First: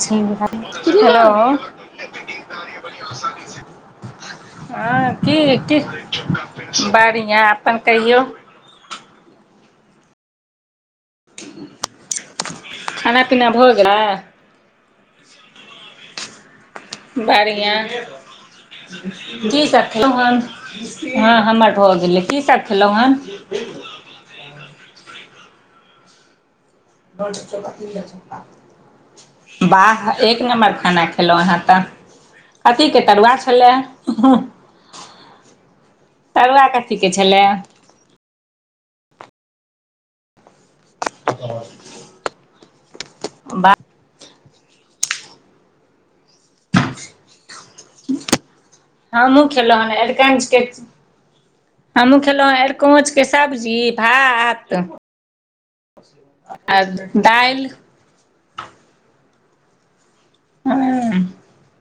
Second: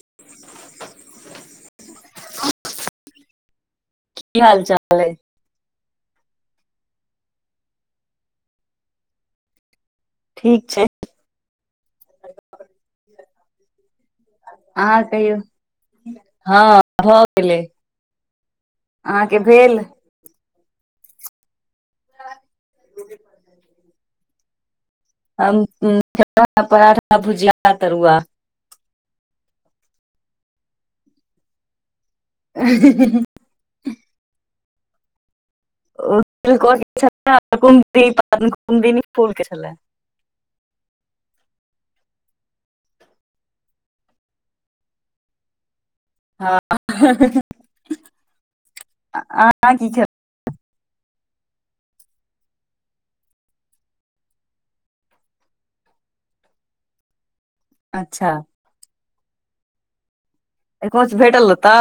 हँ [inaudible] की हाल चाल हँ अइ की कि बढ़िआ अपन कहियौ ठीक छै खाना पीना भए गैलेए आहाँ कहियो हँ भऽ गेलै बढ़िआ अहाँके जी भेल सखि। [inaudible] हँ हमर भऽ गेलैए की सब खे लो ह हम्म आ पराठा [inaudible] [inaudible] तरुआ वाह एक नम्बर खाना खेलहु आंहा तऽ कथि के तरुआ छला तरुआ कथि के छला [inaudible] फूलके छला [inaudible] वाह हँ हाहा हमहूँ खेलो हन खेल अरिकंच के हमहुँ खेलहुँ ह अरकोच के सब्जी भात आ दाइल अच्छा अरिकोच भैटल ओतए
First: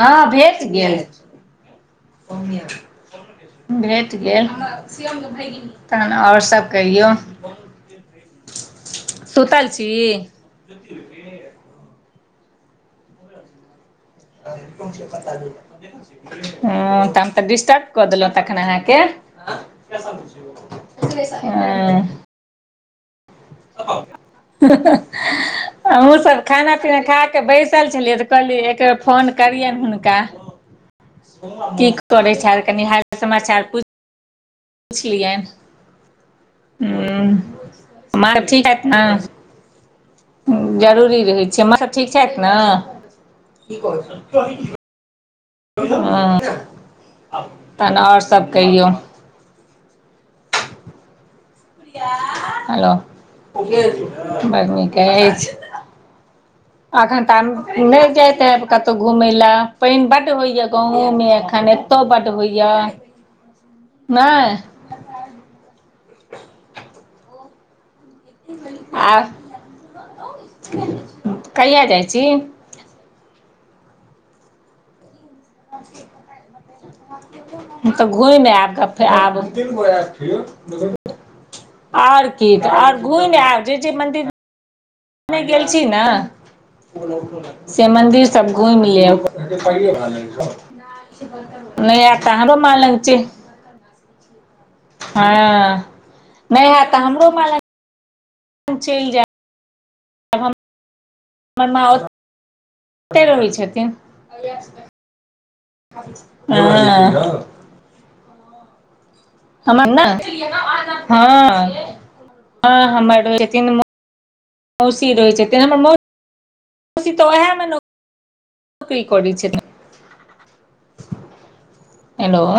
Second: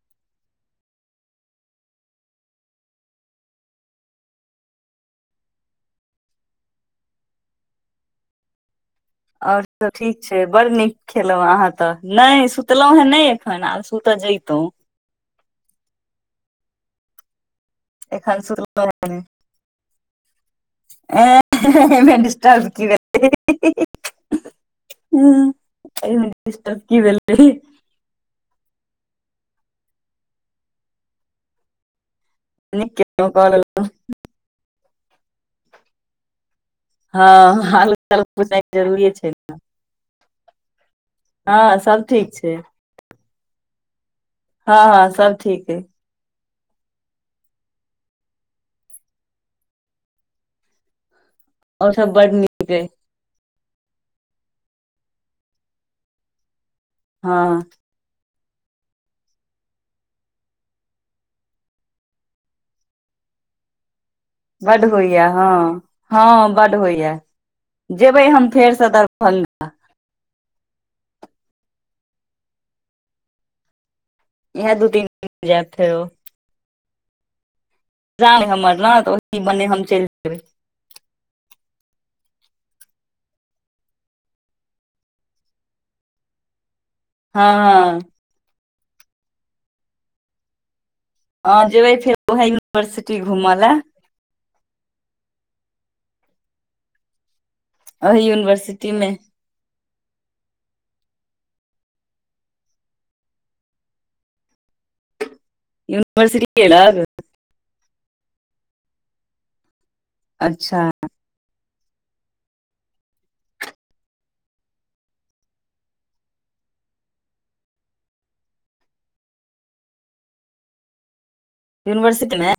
हँ भेट गेल। [inaudible] [inaudible] भेट गेल तहन ओर सभ कहियौ। और सुतल छी सभ ठीक छै बड़ नीक खेलहु अहाँ तऽ नहि सुतलहुं हे नहि। आब सुत आ जैइतो हैं तऽ डिस्टर्ब। कऽ देलहुँ एखन तखन सुतलहुँ अहाँकेँ आ हा दिस्टूर्ब कि हूँ, हमहु एहिमे सभ खाना डिस्टर्ब की पीना खा क भेलै बैस। पतल छलिय तऽ कहलिय एक बेर फोन करिय हुनका कि कर। कनि नीक हार केलहुँ कऽ समाचार लेलहुँ पुछ लियनि ह माँ सब हालालइ ठीक छथि जरूरी छै ने। जरूरी रहै छै मौछ ठीक छथि न कि कह। हँ हँ सब ठीक अइ ह तहन आओर सभ कहियौ। और सब बड नीक अइ हेलो, बड़ नीक अछि। अखन तऽ हँ अब नहि जायतै। कतहु घूमेय ला पानि बड़ होइया गावो मे एखन एतौ बड़ होइया। नहि बड़ होइया हँ बड़ होइया जेबे हम फेर से। आ कहिया जाई छी। इहा दू तीन दिन जायबथि। तऽ एग्जाम घुम अइ हमर ने तऽ आइब ओहि बने हम चलि जेबै आर कि घुमि आयब जे मन्दिर। गेल छी ने हँ से हँ मन्दिर। सभ घुम लेब हँ जेबै नहि फेर हैएत तऽ ओहे हमरो माँ लग छै। यूनिवर्सिटी घूमऽ लए हँ नहि हेइत तऽ हमरो माल। यूनिवर्सिटी मे। आब हम हमर माँ ओर। अते रहै छथिन। यूनिवर्सिटी लंग आ हमर ने अच्छा हँ हँ हमर। मौसी रहै छथिन हमर मौसी तऽ उएहमे ने। रिकर्डिग छै। यूनिवर्सट हेलो मे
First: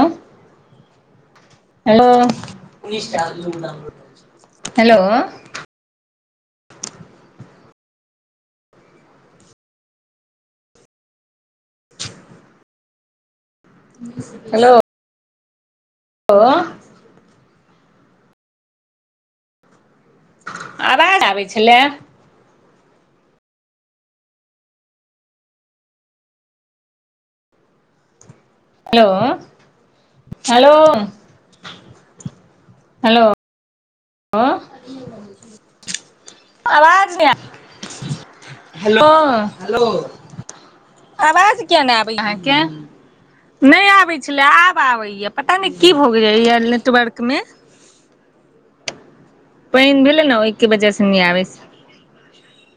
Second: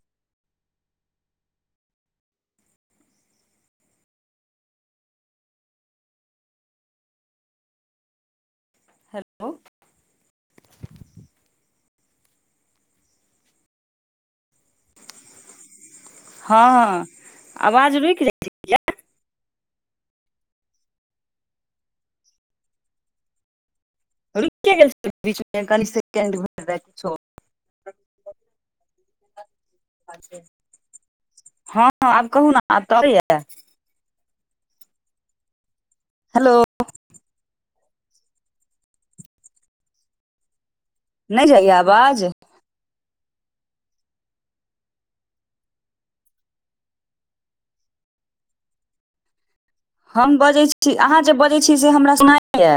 हेलो हेलो। हेलो ह आवाज नै जाय छै। आबज नहि आबै छलै। र [unintelligible] गेल बीच। हेलो, हेलो ह आब कहू ने अब तऽ आबे य आ हेलो आवाज नहि हेलो हेलो। नहि आवाज जाइये किया नहि आबै य आवाज हाँके। नहि आबैत छलै आब आबैया पता नहि की भऽ जइएा नेटवर्क मे। पानि भेलै ने हम बजै ओहिके छी वजह से अहाँ नहि जे आबै बजे छै छी से हमरा सुनाय हे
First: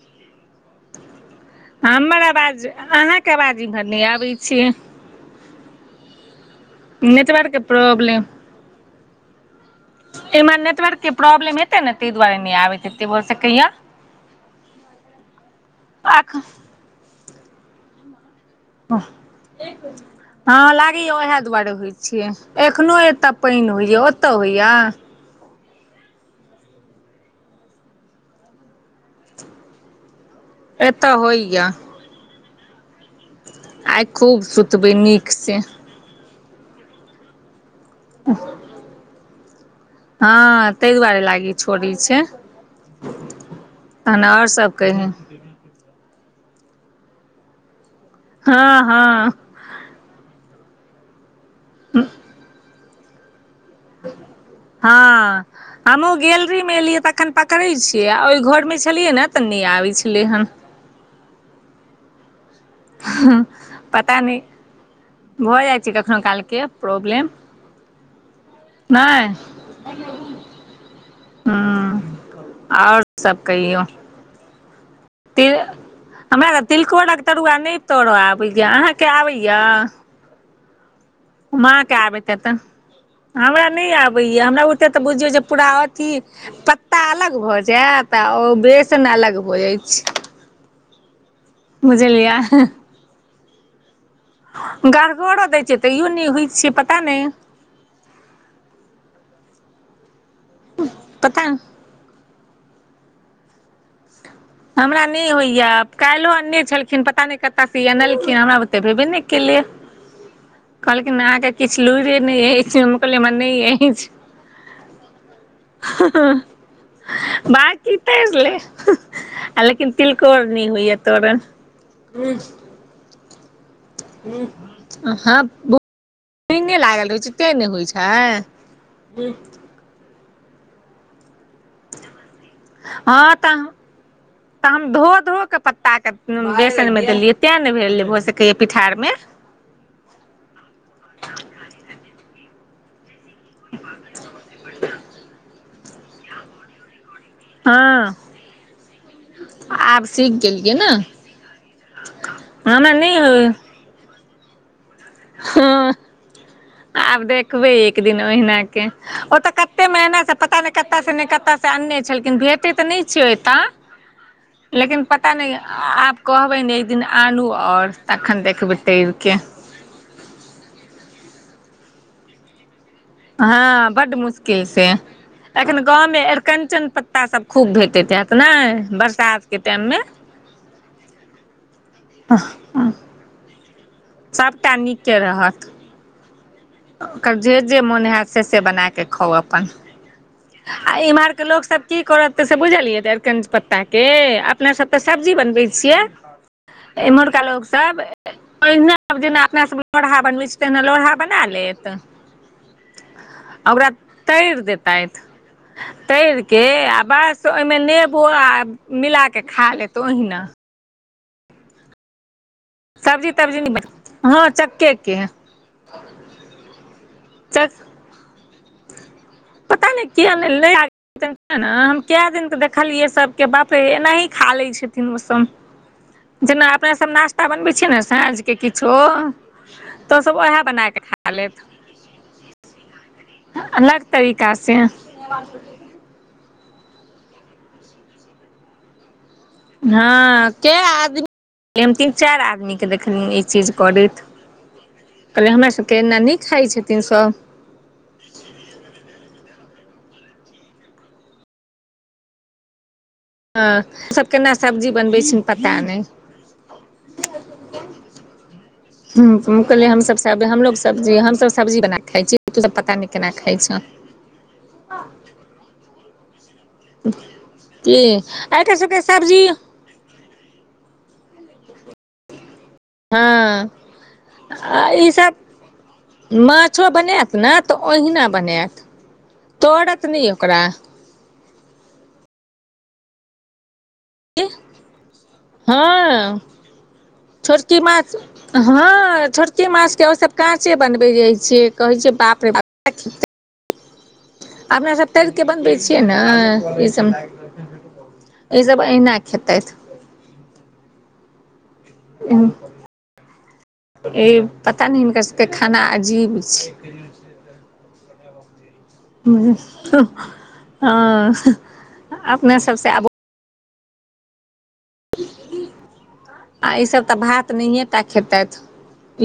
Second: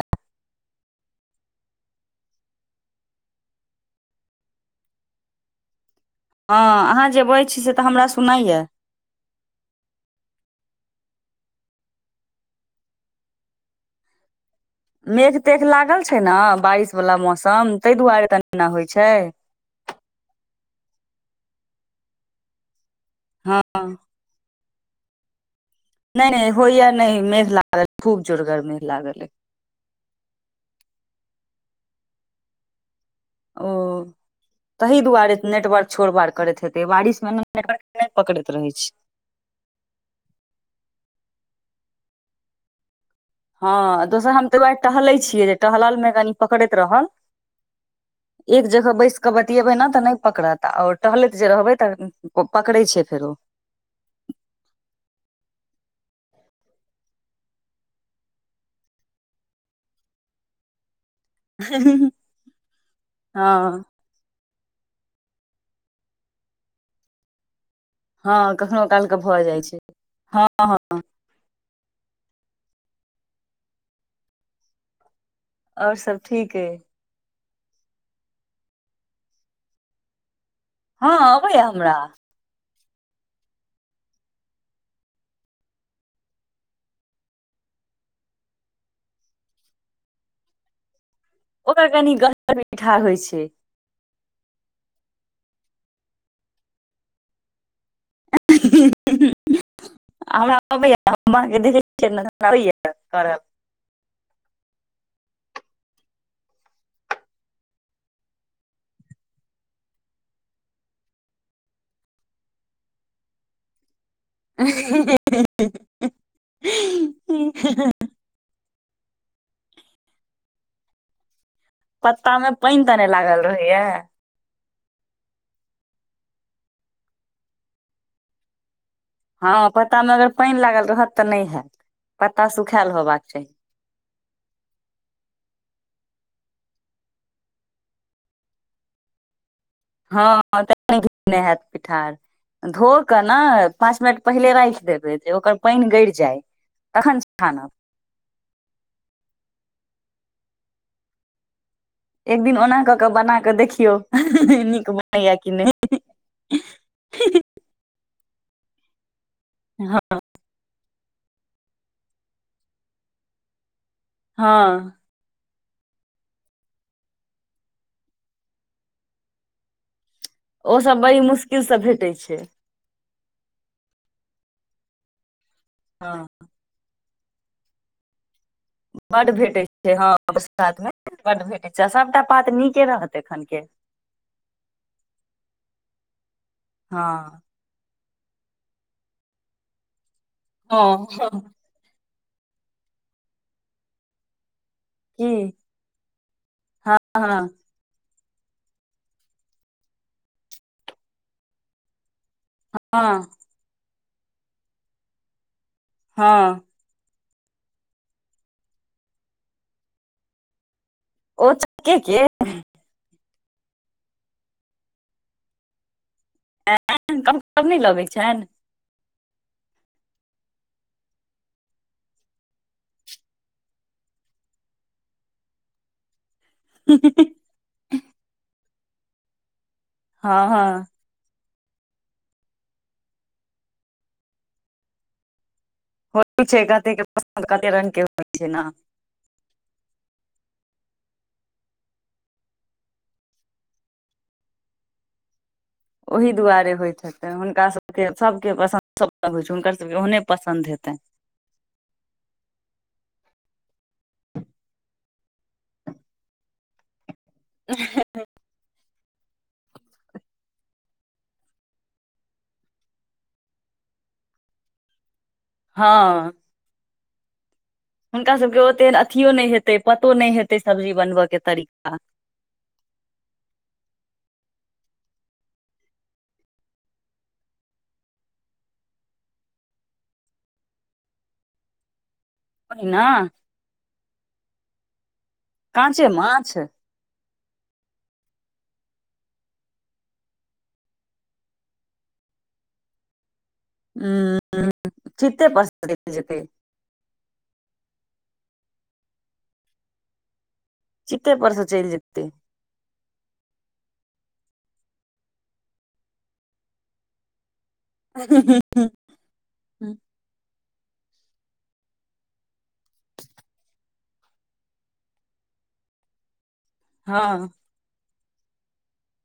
हमर आवाज अहाँके आवाज इम्हर नहि आबै छै हँ अहाँ जे बजे छी नेटवर्कके से तऽ हमरा प्रॉब्लम सुनाइया एमे नेटवर्क के प्रॉब्लम हतै ने त दुआारे ने हेते भ सेकहिय। मेघ तेख लागल छै आख ने बारिश वालला मौसम ताहि दुआरे तनी न होइ छै। हँ लागैय ओएह दुआरे होइ छै। एखनोहु एतय हँ पानि होइए ओतय होइए नय नय होइया नहि मेघ लागल ये खूब जोरगर मेघ लागल अय ए तऽ होया ओ आइ खूब सुतबै तहि नीक दुआरे से नेटवर्क छोड़ बाड़ करैत हेते बारिश मे नेटवर्क नय पकड़ैत रहे छै हँ ताहि दुआरे लागी छोड़ छै हँ तहन दोसर आओर हम तय सब दुवारे कही टहलै छियै जे टहलल मे कनि पकड़ैत रहल एक हँ जगह बैस हँ कऽ ब बतियेबै ने तऽ नहि पकड़त आओर टहलैत जे रहबै तऽ पकड़े छै फेरो हँ हमहूँ गैलरी मे एलियै तऽखन पकड़ै छियै आ ओहि घर मे छलियै ने तऽ नहि आबै छलै हन [unintelligible] हा हँ पता नय भऽ जाइ छै कखनहु काल के प्रॉब्लम हँ कखनो काल के नहि भऽ जाइ छै- हँ हँ ह आओर सब कहियौ तिल आओर सब ठीक हमराऽ अइ तिलकोरक तरुआ नहि तोरय आबैए अहाँके आबैए हँ अबैया माँ के हमरा आबेत हेटे हमरा नय आबैय हमरा ओते तऽ बुझियौ जे पूरा अथी पत्ता अलग भऽ जायत आ ओ बेसन अलग भऽ जाइ छै ओकर कनि बुझलियै गरगर पीठार होइ छै गड़घरो दै छैै तैयो नहि होइत छैै पता नहि [unintelligible] पता [unintelligible] हमरा नहि होइया काल्हिो अनने छलखिन पता नहि कतऽ सँ ई अनलखिन हमरा बुते भेबे नहि केलै कहलखिन अहाँके किछु लुरे नहि अछि कहलिय हमरा नहि अछि [unintelligible] [unintelligible] बाकि तैर ले आ लेकिन तिलकोर नय होइए तरल पत्ता मे पानि तरे लागल रहैया [unintelligible] पेने लागल रहै छै ते ने होइ छै हँ पता मे अगर पानि लागल रहत तऽ नहि हयैत पता सुखा हँ तऽ तऽ हम धो धो के पत्ता के बेसन मे देलियै तें ने भेल भऽ सकया पिठार मे हँ [unintelligible] पिठार धो कऽ न पाँच मिनट पहिले राइख देबै जे ओकर पाइन गड़ जाय [inaudible] तखन छानव ह [unintelligible] आब सीख गेलियै न एक दिन ओना कऽ कऽ बना होय कऽ देखियौ [unintelligible] नीक बनै यऽ की नै हँ आब देखबै एक दिन ओहिना केँ ओ तऽ कत हँ सँ पता नै कत से नै कत अनने छलखिन भेटै तऽ नै छै ओ एत [inaudible] हँ लेकिन पता नै आब कहबैन एक दिन आनू ओर तखन देखबै तैर केँ ओसब बड़ी मुश्किल स भेटैत छै हँ बड मुश्किल से एखन गाँवं हँ में अरिकंचन पत्ता सभ खूब भेटैत हत नै बड भेटैत छै हँ बसात में बड भेटैत छै सभटा पात नीके रहत एखन केँ सभटा नीकेँ रहत ओकर हँ जे जे मोन होत से से बना क खाउ अपन [inaudible] आ हँ इम्हरके लोक सब की करत से बुझलियै आइरकंचन पत्ता केँ अपना सब तऽ की सब्जी बनबै छियै हँ [inaudible] हँ इमहरका लोग सभ [inaudible] ओहिना जेना अपना सभ लोड़हा बनबै छै तहिना लोड़हा बना लेत हँ आ ओकरा तैर देतैथ [inaudible] तैर हँ केँ आ बस से ओहिमे नेबो आ मिला केँ खा लेत ओहिना ओ चकेँ केँ सब्जी तब्जी नै हँ चक्के केँ कम कम नै लगैत छैन पता नै किया नै हैतेन तऽ न हम कए दिन तऽ देखलियै सभ के बाप रे एनाही खा लैत छथिन ओ सम [unintelligible] जेना अपना सब नास्ता बनबे छीय न साँझ केँ किछो तो हँ सब ओएहे हँ बना केँ खा खा लेत [inaudible] अलग तरीका से हो छै कते के पसंद कते रंग के होय छै न हँ कए आदमी [inaudible] हम तीन चाइर आदमी केँ देखनिय ई चीज करैत कहलिय हमरा सब केँ एना नै खाइ छथिन सब सभके पसन्द सब रंग होय छै हुनकर सभ केँ ओहने पसन्द हेतन हँ सभ केना सब्जी बनबै छी पता नै [unintelligible] हू त कहलियै हमसभ सब हमलोग सब्जी हमसभ सब्जी बन कऽ खाइ छियै तू सब पता नै केना खाइ छ [unintelligible] हँ [inaudible] कि हुनका सबके एकर ओते सब केँ अथियो सब्जी नहि यौ हेतै पतो नै हेतै सब्जी बनबय कऽ तरीका हँ [inaudible] आ ई सभ माछो बनैयत ने तऽ ओहिना बनायत तरत नै ओकरा ओहिना इह [inaudible] काँचे हँ माछ [inaudible] छोटकी माछ ह छोटके माछके ओसभ काँचे बनबै जाय छियै कहैत छियै बाप रे बाप हा अपना सभ तैर के बनबै छियै ने ई सभ ई सभ ऐहना खेतैथ चिते पर से चैल जेतै। ई पता नहि हिनकर सभके खाना अजीब छैय ह ह हू है अपने सभसँ आब आ इसभ तऽ हँ भात नहि टा खेतैथ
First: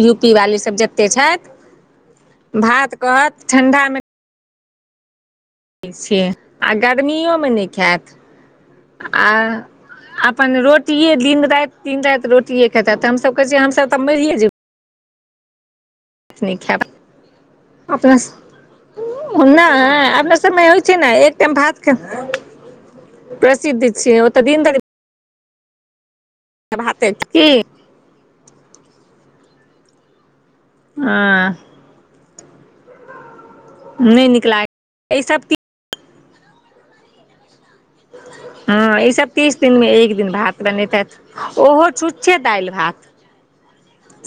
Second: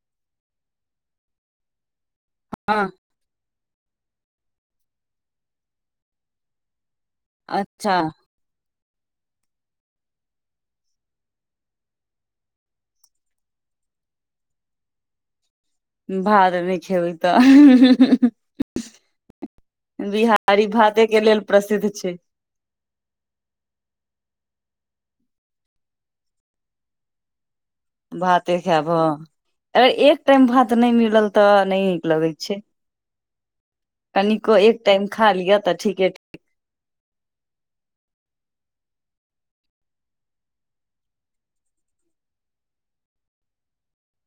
यू पी वालीसभ जतेक छैथ। हँ भात कहत ठंडा मे छीय आ गर्मिओ मे नहि अच्छा खैत आ अपन रोटिये दिन राति दिन राति रोटिये खेताे ते हमस कहे छे हमस तऽ मरिये जेबे। भार नै खायब खेबै तऽ अह नै अपना सभमे होय छैय भाते नै के एक लेल टाइम भात प्रसिद्ध के। छै प्रसिद्धि छियै ओतऽ दिन तऽ भाते कि भाते खायबह अगर एक टाइम भात नहि मिलऽ लऽ हँ तऽ नहि नीक लगैत छै। नहि नीक कनिको लाग एक टाइम ई खा सब लिआ तऽ ठीके [unintelligible] ह ईसभ तीस दिनमे एक दिन भात बनैतथ ओहो छुच्छे दालि भात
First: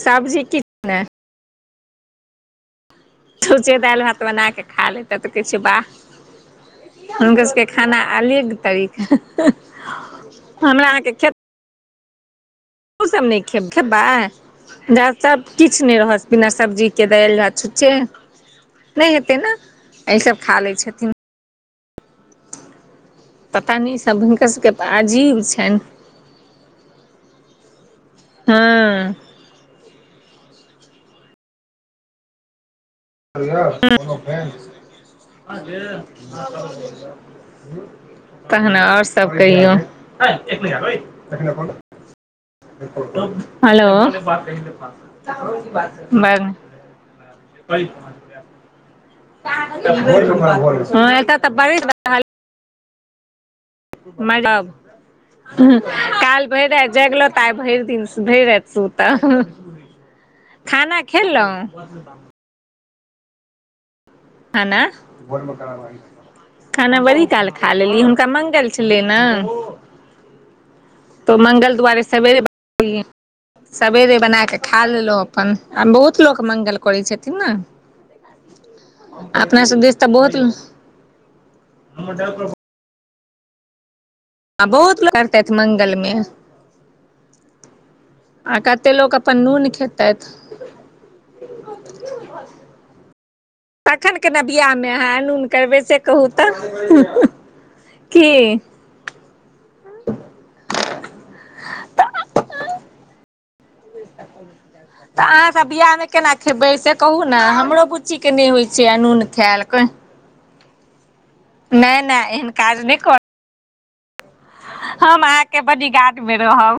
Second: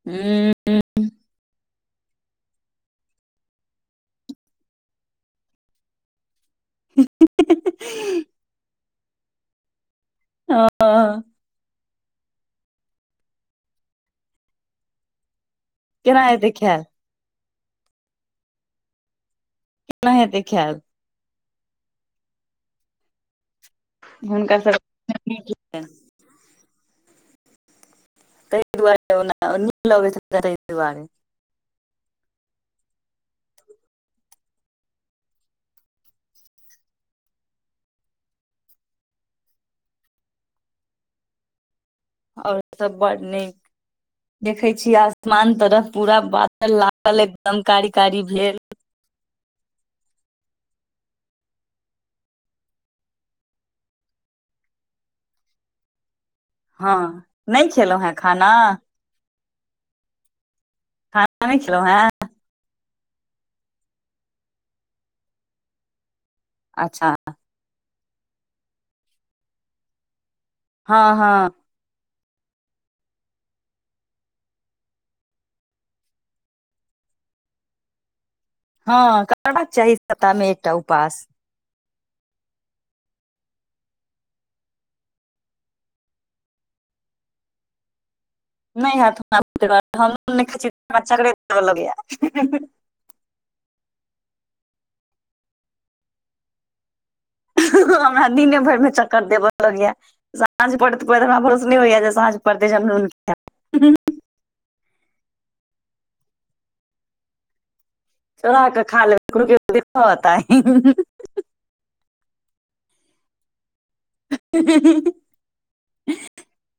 सब्जी किछ। हूँ छूचे दाइल भात बना के खा लेतै तऽ के छैय बाह हुनकर सऽ के खाना अलेग तरीका ह हमरा आ के हँ खेत ओ सभ नइ खेब-खेबै, जाअ सभ किछ नइ केना रहत बिना हेतै खायल सब्ज़ी। के दाय लऽ छुचे, नै हेते नऽ, केना आइ सभ हेतै खा खायल लेछेथिन। पता नै शब्द हिनका हुनकर सभके सब तऽ अजीब छैन। हूँ न लगै दुआ [unintelligible] तहने आओर सभ कहियौ और सभ बड़ नीक हेलो देखे छी देखै छी आसमान तरफ पूरा बदल लगल छै। ल एकदम कारी कारी भेल हँ एत तऽ बड़ मादम काल भैर रात हँ जगलो तऽ आइ नहि भैइर खेलहुँ दिन हेँ भैर खाना रात सुतब हू खाना खेलऔ। नहि खेलहुँ हेँ खाना अच्छा बड़ी काल खा लेलिये हुनका मंगल छेले नऽ हँ हँ तऽ मंगल दुवारे सवेरे बए सबेरे बना के खा लेआ अपन आब बहुत लोक मंगल करे छेथिन नऽ। हँ अपना करबाक सभ चाही दिश तऽ बहुत सप्ताह मे एकटा उपास आब बहु करते मंगल मे आ कते नहि लोक हैत अपन हम नून खेतथि चे। तखन केना बिया मे आहाँ अनु करबे से कहू तऽ हूँ हूँ अहू ह हमरा निने भैर मे चक्कर देब साँझ पड़त हमरा भरोसनी होइया जे साँझ पड़ते जे नू तऽ अहाँ सभ बिया मे केना खेबै से कहू नऽ हमरो बु ची के नइ होई छैय अनून खैल कऽ ह। नैएहन काज नहि कर हम अहाँ के बडीगाड मे रहब।